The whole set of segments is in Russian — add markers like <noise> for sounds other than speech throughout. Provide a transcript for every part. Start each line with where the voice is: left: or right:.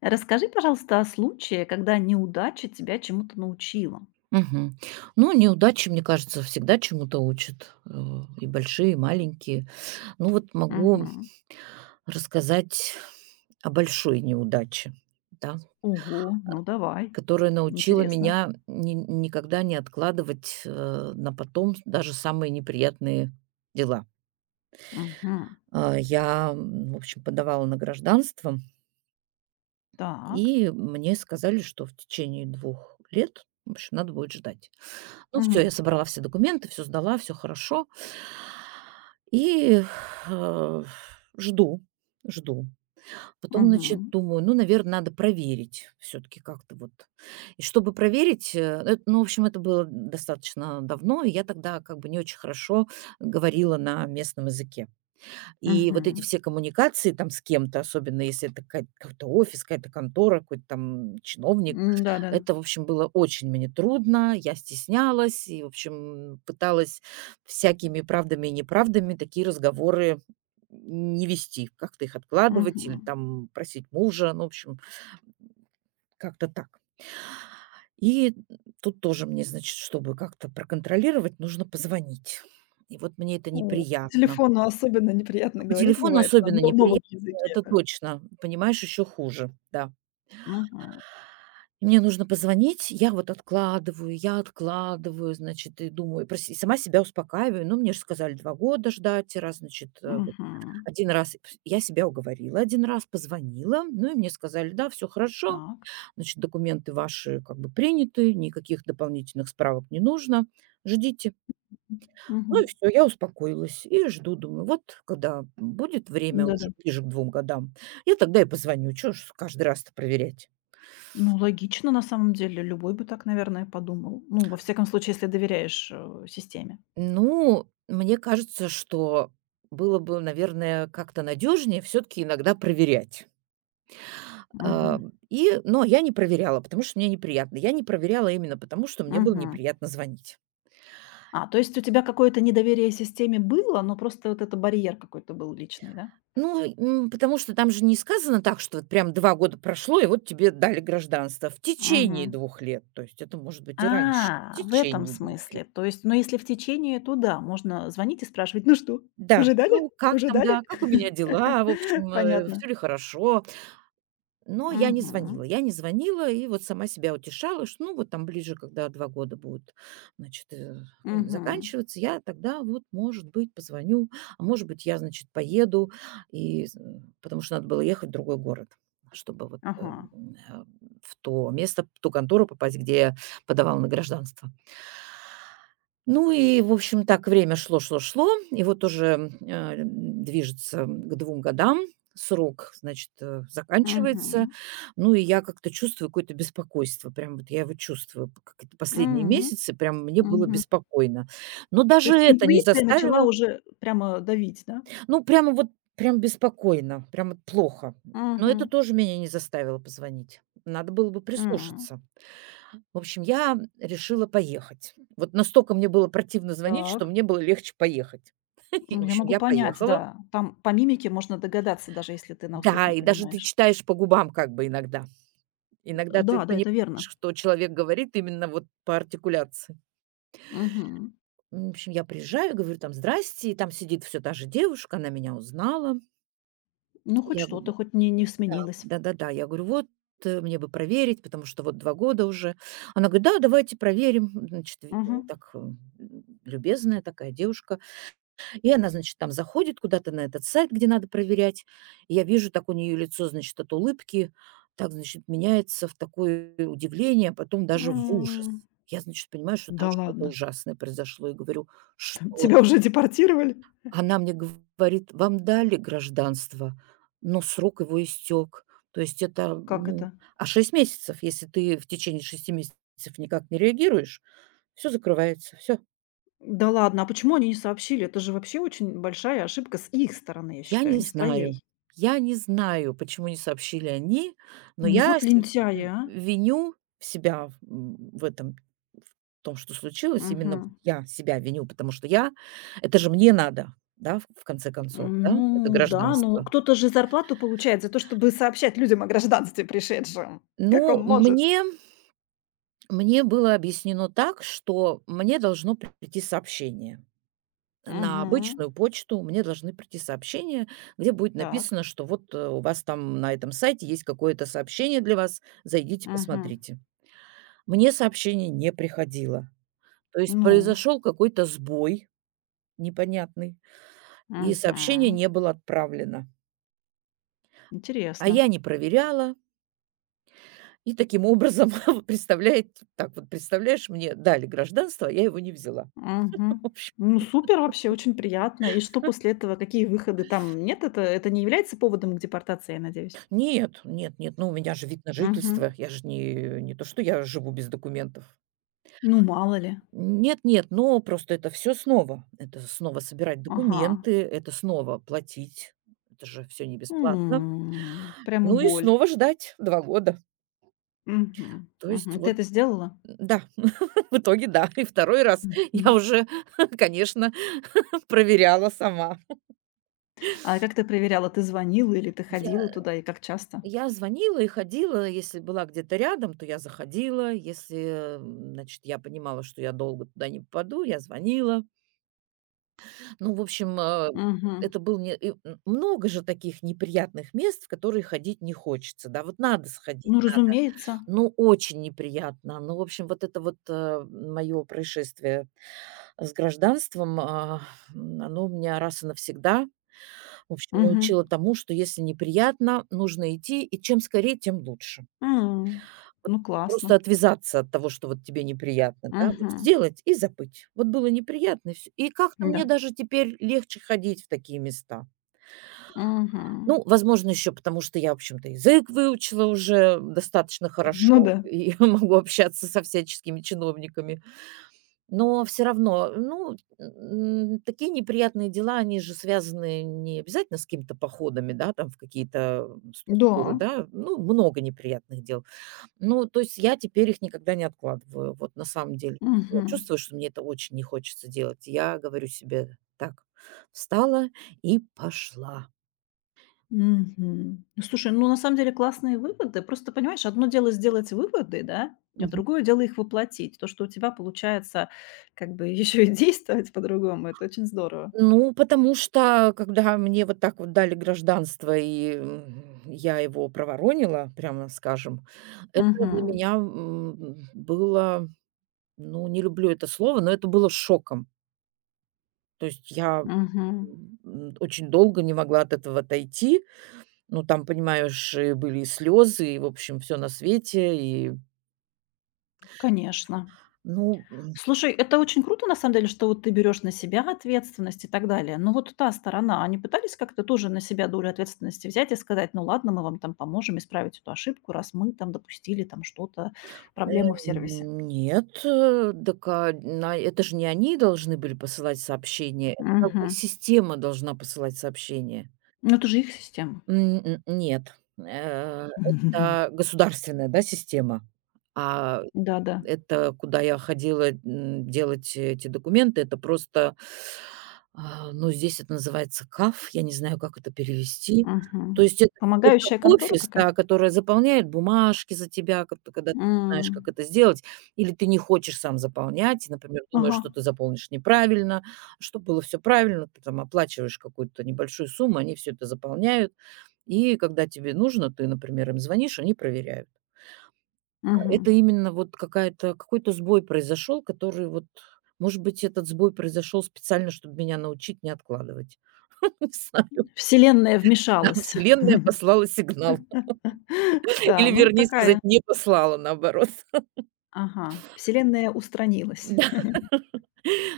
left: Расскажи, пожалуйста, о случае, когда неудача тебя чему-то научила.
right: Мгм. Ну, неудачи, мне кажется, всегда чему-то учат, и большие, и маленькие. Ну, вот могу
left: Мгм.
right: рассказать о большой неудаче, да,
left: Ого, ну давай.
right: которая научила
left: Интересно.
right: меня ни никогда не откладывать, на потом даже самые неприятные дела.
left: Мгм.
right: В общем, подавала на гражданство,
left: Так.
right: и мне сказали, что в течение 2 лет, в общем, надо будет ждать. Ну все, я
left: Мгм.
right: собрала все документы, все сдала, все хорошо. И, э, Жду, жду. Потом, значит,
left: Мгм.
right: думаю, ну, наверное, надо проверить все таки как-то вот. И чтобы проверить, э, эт ну, в общем, это было достаточно давно, и я тогда как бы не очень хорошо говорила на местном языке. И вот эти
left: Мгм.
right: все коммуникации там с кем-то, особенно если это какая какой-то офис, какая-то контора, какой-то там чиновник.
left: М, да-да.
right: Это, в общем, было очень мне трудно, я стеснялась и, в общем, пыталась всякими правдами и неправдами такие разговоры не вести, как-то их откладывать или
left: Мгм.
right: там просить мужа, ну, в общем, как-то так. И тут тоже мне, значит, чтобы как-то проконтролировать, нужно позвонить. И вот мне это
left: О, по
right: неприятно.
left: телефону особенно неприятно
right: А по
left: говорить
right: телефону
left: бывает на
right: особенно неприятно,
left: новом языке,
right: это
left: да.
right: точно. Понимаешь, еще хуже, да.
left: Мгм.
right: И мне нужно позвонить, я вот откладываю, я откладываю, значит, и думаю, про се сама себя успокаиваю. Ну, мне же сказали 2 года ждать, раз, значит, вот
left: Мгм.
right: 1 раз пс я себя уговорила, один раз позвонила, ну и мне сказали: "Да, все хорошо,
left: Так.
right: значит, документы ваши как бы приняты, никаких дополнительных справок не нужно, ждите". Ну и
left: Мгм.
right: все, я успокоилась и жду, думаю, вот когда будет время
left: Да-да.
right: уже ближе к 2 годам, я тогда и позвоню, чё ж каждый раз-то проверять.
left: Ну, логично, на самом деле. Любой бы так, наверное, подумал. Ну, во всяком случае, если доверяешь, системе.
right: Ну, мне кажется, что было бы, наверное, как-то надежнее все таки иногда проверять. А,
left: Мгм.
right: но я не проверяла, потому что мне неприятно. Я не проверяла именно потому, что мне было
left: Мгм.
right: неприятно звонить.
left: А, то есть у тебя какое-то недоверие системе было, но просто вот это барьер какой-то был личный, да?
right: Ну, потому что там же не сказано так, что вот прям 2 года прошло, и вот тебе дали гражданство. В течение
left: Мгм.
right: 2 лет, то есть это может быть и раньше. В
left: А, в этом
right: течение 2 лет.
left: смысле. То есть, ну, если в течение, то да, можно звонить и спрашивать: "Ну что,
right: Да,
left: уже дали?
right: ну, как
left: Уже
right: там,
left: дали?"
right: да, как у меня дела, в
left: <laughs>
right: общем,
left: Понятно.
right: все ли хорошо. Но я не
left: Мгм.
right: звонила. Я не звонила и вот сама себя утешала, что, ну, вот там ближе, когда 2 года будут, значит,
left: Мгм.
right: заканчиваться, я тогда вот, может быть, позвоню, а может быть, я, значит, поеду, и, з потому что надо было ехать в другой город, чтобы вот,
left: Ага.
right: м, э, в то место, в ту контору попасть, где я подавала на гражданство. Ну и, в общем, так время шло, шло, шло. И вот уже, движется к 2 годам, срок, значит, заканчивается.
left: Мгм.
right: Ну и я как-то чувствую какое-то беспокойство. Прям вот я его чувствую п как это последние
left: М.
right: месяцы. Прям мне было
left: Мгм.
right: беспокойно. Но
left: То
right: даже
left: есть
right: это не
left: интуиция начала
right: заставило
left: уже прямо давить, да?
right: ну, прямо вот прям беспокойно, прям вот плохо. Но это
left: Угу.
right: тоже меня не заставило позвонить. Надо было бы прислушаться. В общем, я решила поехать. Вот настолько мне было противно звонить, что
left: Так.
right: мне было легче поехать. <laughs> И,
left: Ну,
right: в
left: я
right: общем,
left: могу
right: я
left: понять,
right: поехала.
left: да. Там по мимике можно догадаться, даже если ты на услух
right: Да,
left: не
right: и даже ты
left: понимаешь.
right: читаешь по губам как бы иногда. Иногда ты
left: Да, да,
right: понимаешь,
left: это верно.
right: что человек говорит именно вот по артикуляции.
left: Мгм.
right: В общем, я приезжаю, говорю там «здрасте», и там сидит все та же девушка, она меня узнала.
left: Ну, хоть
right: Я
left: что-то,
right: говорю:
left: хоть не
right: "Да,
left: сменилось.
right: да-да-да". Я говорю: "Вот, мне бы проверить, потому что вот 2 года уже". Она говорит: "Да, давайте проверим". Значит, ви
left: Мгм.
right: Так, любезная такая девушка. И она, значит, там заходит куда-то на этот сайт, где надо проверять. И я вижу, так у нее лицо, значит, от улыбки, так, значит, меняется в такое удивление, а потом даже в ужас.
left: М,
right: Я, значит, понимаю, что там
left: да
right: что-то
left: ладно.
right: ужасное произошло, и говорю:
left: <laughs>
right: "Что?"
left: Тебя уже депортировали?
right: Она мне говорит: "Вам дали гражданство, но срок его истек". То есть это,
left: Как
right: ну,
left: это?
right: 6 месяцев, если ты в течение 6 месяцев никак не реагируешь, все закрывается, все.
left: Да ладно, а почему они не сообщили? Это же вообще очень большая ошибка с их стороны, я
right: Я
left: считаю, а
right: не
left: не с
right: знаю.
left: твоей.
right: Я не знаю, почему не сообщили они, но
left: Ну вот
right: я се
left: лентяи,
right: в
left: а.
right: виню себя в этом, в том, что случилось. Именно вот
left: Мгм.
right: я себя виню, потому что я это же мне надо, да, в конце концов, да, это
left: Ну да, но
right: гражданство.
left: кто-то же зарплату получает за то, чтобы сообщать людям о гражданстве пришедшим. Как он
right: Ну,
left: может?
right: мне мне было объяснено так, что мне должно прийти сообщение. На
left: Мгм.
right: обычную почту мне должны прийти сообщения, где будет
left: Так.
right: написано, что вот, у вас там на этом сайте есть какое-то сообщение для вас, зайдите,
left: Мгм.
right: посмотрите. Мне сообщение не приходило. То есть
left: Ну.
right: произошел какой-то сбой непонятный, и сообщение
left: Мгм.
right: не было отправлено. А
left: Интересно.
right: я не проверяла, и таким образом, <laughs> представляет так вот, представляешь, мне дали гражданство, а я его не взяла.
left: Мгм. Ну, супер вообще, очень приятно. И что после этого? Какие выходы там? Нет, это не является поводом к депортации, я надеюсь?
right: Нет, нет, нет, ну, у меня же вид на жительство,
left: Мгм.
right: я же не то, что я живу без документов.
left: Ну, мало ли.
right: Нет-нет, но просто это все снова. Это снова собирать
left: Ага.
right: документы, это снова платить. Это же все не бесплатно.
left: М. Прямо
right: Ну и
left: боль.
right: снова ждать 2 года.
left: Мгм.
right: То есть
left: Мгм. Ты
right: вот,
left: это сделала?
right: да, <laughs> в итоге да. И второй раз я
left: Мгм.
right: уже, <laughs> конечно, проверяла сама.
left: А как ты проверяла, ты звонила или ты
right: Я
left: ходила туда и как часто?
right: я звонила и ходила. Если была где-то рядом, то я заходила. Если, значит, я понимала, что я долго туда не попаду, я звонила. Ну, в общем, э,
left: Мгм.
right: это был не и м много же таких неприятных мест, в которые ходить не хочется. Да, вот надо сходить,
left: Ну,
right: надо,
left: разумеется.
right: но очень неприятно. Ну, в общем, вот это вот, мое происшествие с гражданством, оно у меня раз и навсегда, в общем, научило
left: Мгм.
right: тому, что если неприятно, нужно идти, и чем скорее, тем лучше.
left: М.
right: Вот
left: Ну,
right: просто
left: классно.
right: отвязаться от того, что вот тебе неприятно, да, вот
left: Мгм.
right: сделать и забыть. Вот было неприятно, и всё. И как-то мне
left: Да.
right: даже теперь легче ходить в такие места.
left: Мгм.
right: Ну, возможно, еще потому, что я, в общем-то, язык выучила уже достаточно
left: Ну
right: хорошо
left: да.
right: и <laughs> могу общаться со всяческими чиновниками. Но все равно, такие неприятные дела, они же связаны не обязательно с какими-то походами, да, там в какие-то структуры,
left: Да.
right: да, ну, много неприятных дел. Ну, то есть я теперь их никогда не откладываю. Вот на самом деле. Я
left: Мгм.
right: чувствую, что мне это очень не хочется делать. Я говорю себе так: "Встала и пошла".
left: Мгм. Ну, слушай, ну, на самом деле классные выводы. Просто, понимаешь, одно дело сделать выводы, да, а
right: Мгм.
left: другое дело их воплотить. То, что у тебя получается как бы <laughs> еще и действовать по-другому, это очень здорово.
right: Ну, потому что, когда мне вот так вот дали гражданство, я его проворонила, прямо скажем, это для
left: Мгм.
right: меня, было, ну, не люблю это слово, но это было шоком. То есть я,
left: Мгм.
right: очень долго не могла от этого отойти. Ну, там, понимаешь, и были и слезы, и, в общем, все на свете, и
left: Конечно.
right: Ну, м,
left: Слушай, это очень круто, на самом деле, что вот ты берешь на себя ответственность и так далее. Но вот та сторона, они пытались как-то тоже на себя долю ответственности взять и сказать, ну ладно, мы вам там поможем исправить эту ошибку, раз мы там допустили там что-то,
right: э,
left: проблему в сервисе.
right: нет, э, дак, а, на это же не они должны были посылать сообщения, это как бы
left: Мгм.
right: система должна посылать сообщения.
left: Ну это же их система.
right: М, н Нет, это
left: <laughs>
right: государственная, да, система. А
left: Да-да.
right: Это куда я ходила, делать эти документы. Это просто, ну, здесь это называется КАФ, я не знаю, как это перевести. То
left: Мгм.
right: есть это какой-то
left: Помогающая контора
right: офис, да,
left: какая-то?
right: который заполняет бумажки за тебя, ко когда ты не знаешь, как
left: М.
right: это сделать, или ты не хочешь сам заполнять, и, например, думаешь,
left: Ага.
right: что ты заполнишь неправильно. Чтобы было все правильно, ты там оплачиваешь какую-то небольшую сумму, они все это заполняют. И когда тебе нужно, ты, например, им звонишь, они проверяют. Это
left: Мгм.
right: именно вот какая-то какой-то сбой произошел, который вот может быть, этот сбой произошел специально, чтобы меня научить не откладывать. <laughs> Не знаю,
left: Вселенная
right: да,
left: вмешалась.
right: вселенная послала сигнал.
left: <laughs>
right: <laughs>
left: Да,
right: Или,
left: ну
right: вернее сказать,
left: такая.
right: не послала, наоборот. <laughs>
left: Ага. Вселенная устранилась.
right: Да.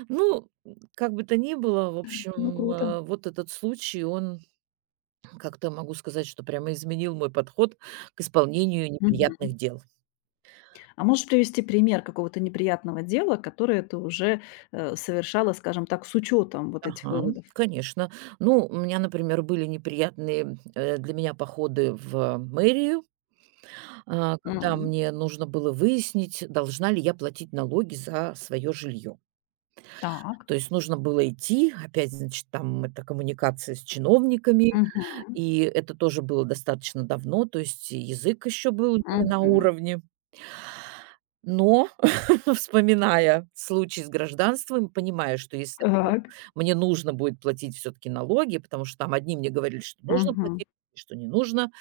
right: Ну, как бы то ни было, в
left: <laughs> Ну
right: общем,
left: круто.
right: вот этот случай, он как-то могу сказать, что прямо изменил мой подход к исполнению
left: Мгм.
right: неприятных дел.
left: А можешь привести пример какого-то неприятного дела, которое ты уже, совершала, скажем так, с учетом вот этих
right: Ага,
left: выводов?
right: конечно. Ну, у меня, например, были неприятные, для меня походы в мэрию. А, когда
left: М.
right: мне нужно было выяснить, должна ли я платить налоги за свое жилье.
left: Так.
right: То есть нужно было идти, опять, значит, там это коммуникация с чиновниками,
left: Мгм.
right: и это тоже было достаточно давно, то есть язык еще был не на
left: Мгм.
right: уровне. Но, <laughs> вспоминая случай с гражданством, понимаю, что если вдруг
left: Так.
right: мне нужно будет платить все-таки налоги, потому что там одни мне говорили, что нужно
left: Мгм.
right: платить, что не нужно,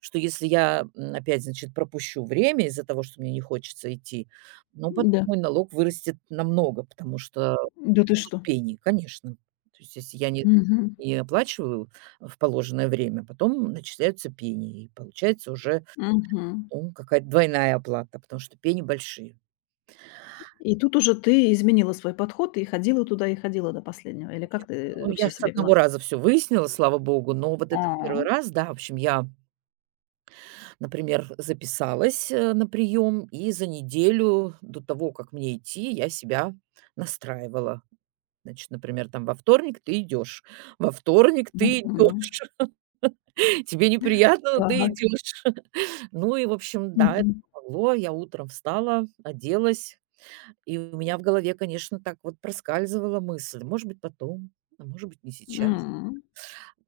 right: что если я, опять, значит, пропущу время из-за того, что мне не хочется идти, ну, потом
left: Да.
right: мой налог вырастет намного, потому что
left: Да ты
right: будут
left: что?
right: пени, конечно. То есть если я не
left: Мгм.
right: не оплачиваю в положенное время, потом начисляются пени, и получается уже,
left: Мгм.
right: ну, какая-то двойная оплата, потому что пени большие.
left: И тут уже ты изменила свой подход и ходила туда, и ходила до последнего? Или как ты,
right: Ну, я
left: вообще
right: с
left: себя вела?
right: одного раза все выяснила, слава богу, но вот этот
left: А.
right: первый раз, да, в общем, я. Например, записалась, на прием, и за неделю до того, как мне идти, я себя настраивала. Значит, например, там: во вторник ты идешь, во вторник ты
left: Мгм.
right: идешь, <laughs> тебе неприятно, но ты
left: Так.
right: идешь. Ну и, в общем, да, это
left: Мгм.
right: помогло. Я утром встала, оделась, и у меня в голове, конечно, так вот проскальзывала мысль: может быть, потом, а может быть, не сейчас.
left: М.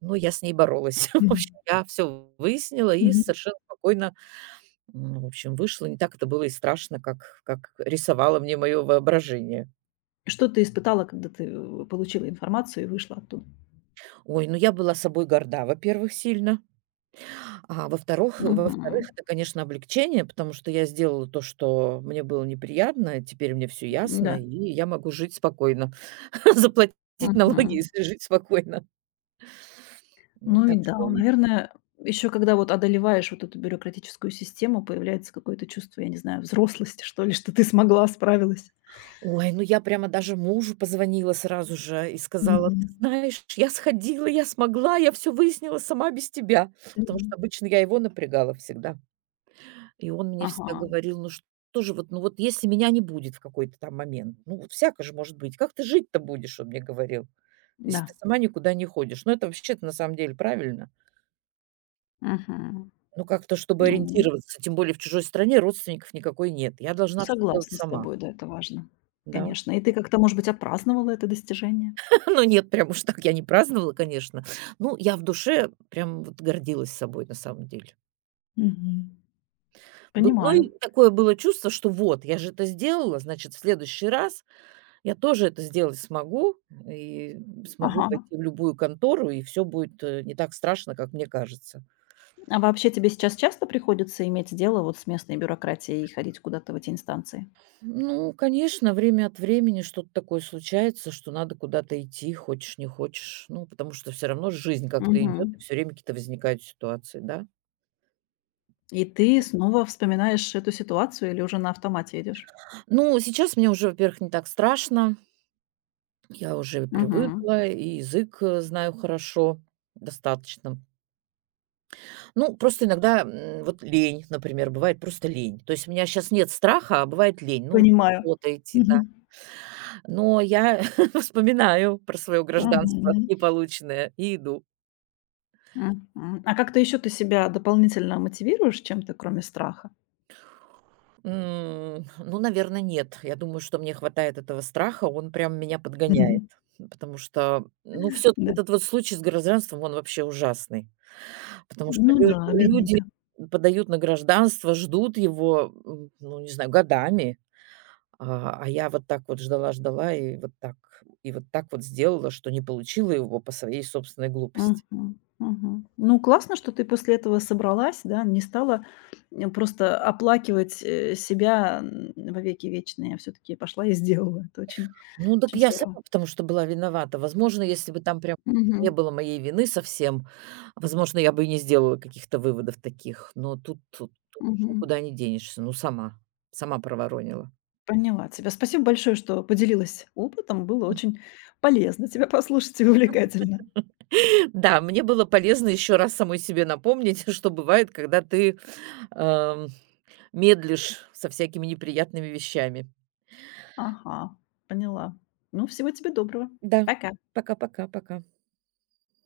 right: Но я с ней боролась. <laughs> В общем,
left: Мгм.
right: я все выяснила и
left: Мгм.
right: совершенно спокойно. Ну, в общем, вышло. Не так это было и страшно, как рисовало мне мое воображение.
left: Что ты испытала, когда ты, получила информацию и вышла оттуда?
right: Ой, ну, я была собой горда, во-первых, сильно. Во-вторых, <laughs> во-вторых,
left: Мгм.
right: это, конечно, облегчение, потому что я сделала то, что мне было неприятно. Теперь мне все ясно,
left: Да.
right: и я могу жить спокойно, <laughs> заплатить налоги
left: Мгм.
right: и жить спокойно.
left: Ну и
right: Так
left: да,
right: что.
left: наверное, еще когда вот одолеваешь вот эту бюрократическую систему, появляется какое-то чувство, я не знаю, взрослости, что ли, что ты смогла, справилась.
right: Ой, ну я прямо даже мужу позвонила сразу же и сказала: "Ты
left: Мгм.
right: знаешь, я сходила, я смогла, я все выяснила сама без тебя". Потому что
left: Мгм.
right: обычно я его напрягала всегда. И он мне всегда
left: Ага.
right: говорил: "Ну что же вот, ну вот если меня не будет в какой-то там момент, ну вот всяко же может быть, как ты жить-то будешь?" Он мне говорил. "Если ты
left: Да.
right: сама никуда не ходишь". Ну это вообще-то на самом деле правильно.
left: Мгм.
right: Ну как-то чтобы
left: Ну,
right: ориентироваться, тем более в чужой стране родственников никакой нет. Я должна все делать
left: согласна с
right: сама.
left: тобой, да, это важно,
right: Да.
left: конечно. И ты как-то, может быть, отпраздновала это достижение?
right: Ну нет, прям уж так я не праздновала, конечно. Ну, я в душе прям вот гордилась собой на самом деле.
left: Мгм.
right: Был ну
left: Понимаю.
right: и такое было чувство, что вот, я же это сделала, значит, в следующий раз я тоже это сделать смогу и смогу
left: Ага.
right: пойти в любую контору, и все будет, не так страшно, как мне кажется.
left: А вообще тебе сейчас часто приходится иметь дело вот с местной бюрократией и ходить куда-то в эти инстанции?
right: Ну, конечно, время от времени что-то такое случается, что надо куда-то идти, хочешь не хочешь. Ну, потому что все равно жизнь как-то идет,
left: Мгм.
right: и всё время какие-то возникают ситуации, да.
left: И ты снова вспоминаешь эту ситуацию или уже на автомате идешь?
right: Ну, сейчас мне уже, во-первых, не так страшно. Я уже
left: Мгм.
right: привыкла, и язык, знаю хорошо, достаточно. Ну, просто иногда, вот лень, например, бывает просто лень. То есть у меня сейчас нет страха, а бывает лень. Ну, вот
left: Понимаю.
right: неохота идти, да.
left: Мгм.
right: Но я <laughs> вспоминаю про свое гражданство
left: Мгм.
right: неполученное и иду.
left: Мгм. А как-то еще ты себя дополнительно мотивируешь чем-то, кроме страха?
right: Ну, наверное, нет. Я думаю, что мне хватает этого страха, он прям меня подгоняет.
left: <laughs>
right: Потому что, ну, все таки
left: Да.
right: этот вот случай с гражданством, он вообще ужасный. Потому что
left: Ну
right: лю
left: да,
right: люди
left: обидненько.
right: подают на гражданство, ждут его, ну, не знаю, годами. А я вот так вот ждала, ждала и вот так вот сделала, что не получила его по своей собственной глупости.
left: Мгм. Мгм. Ну, классно, что ты после этого собралась, да, не стала, просто оплакивать, себя, во веки вечные, а все таки пошла и сделала. Это очень
right: Ну, так
left: очень
right: я
left: здорово.
right: сама, потому что была виновата. Возможно, если бы там прям не
left: Мгм.
right: было моей вины совсем, возможно, я бы и не сделала каких-то выводов таких. Но тут уж
left: Мгм.
right: никуда не денешься. Ну, сама проворонила.
left: Поняла тебя. Спасибо большое, что поделилась опытом. Было очень полезно тебя послушать и увлекательно.
right: Да, мне было полезно еще раз самой себе напомнить, <laughs> что бывает, когда ты, эм, медлишь со всякими неприятными вещами.
left: Ага, поняла. Ну, всего тебе доброго.
right: Да.
left: Пока.
right: Пока-пока-пока.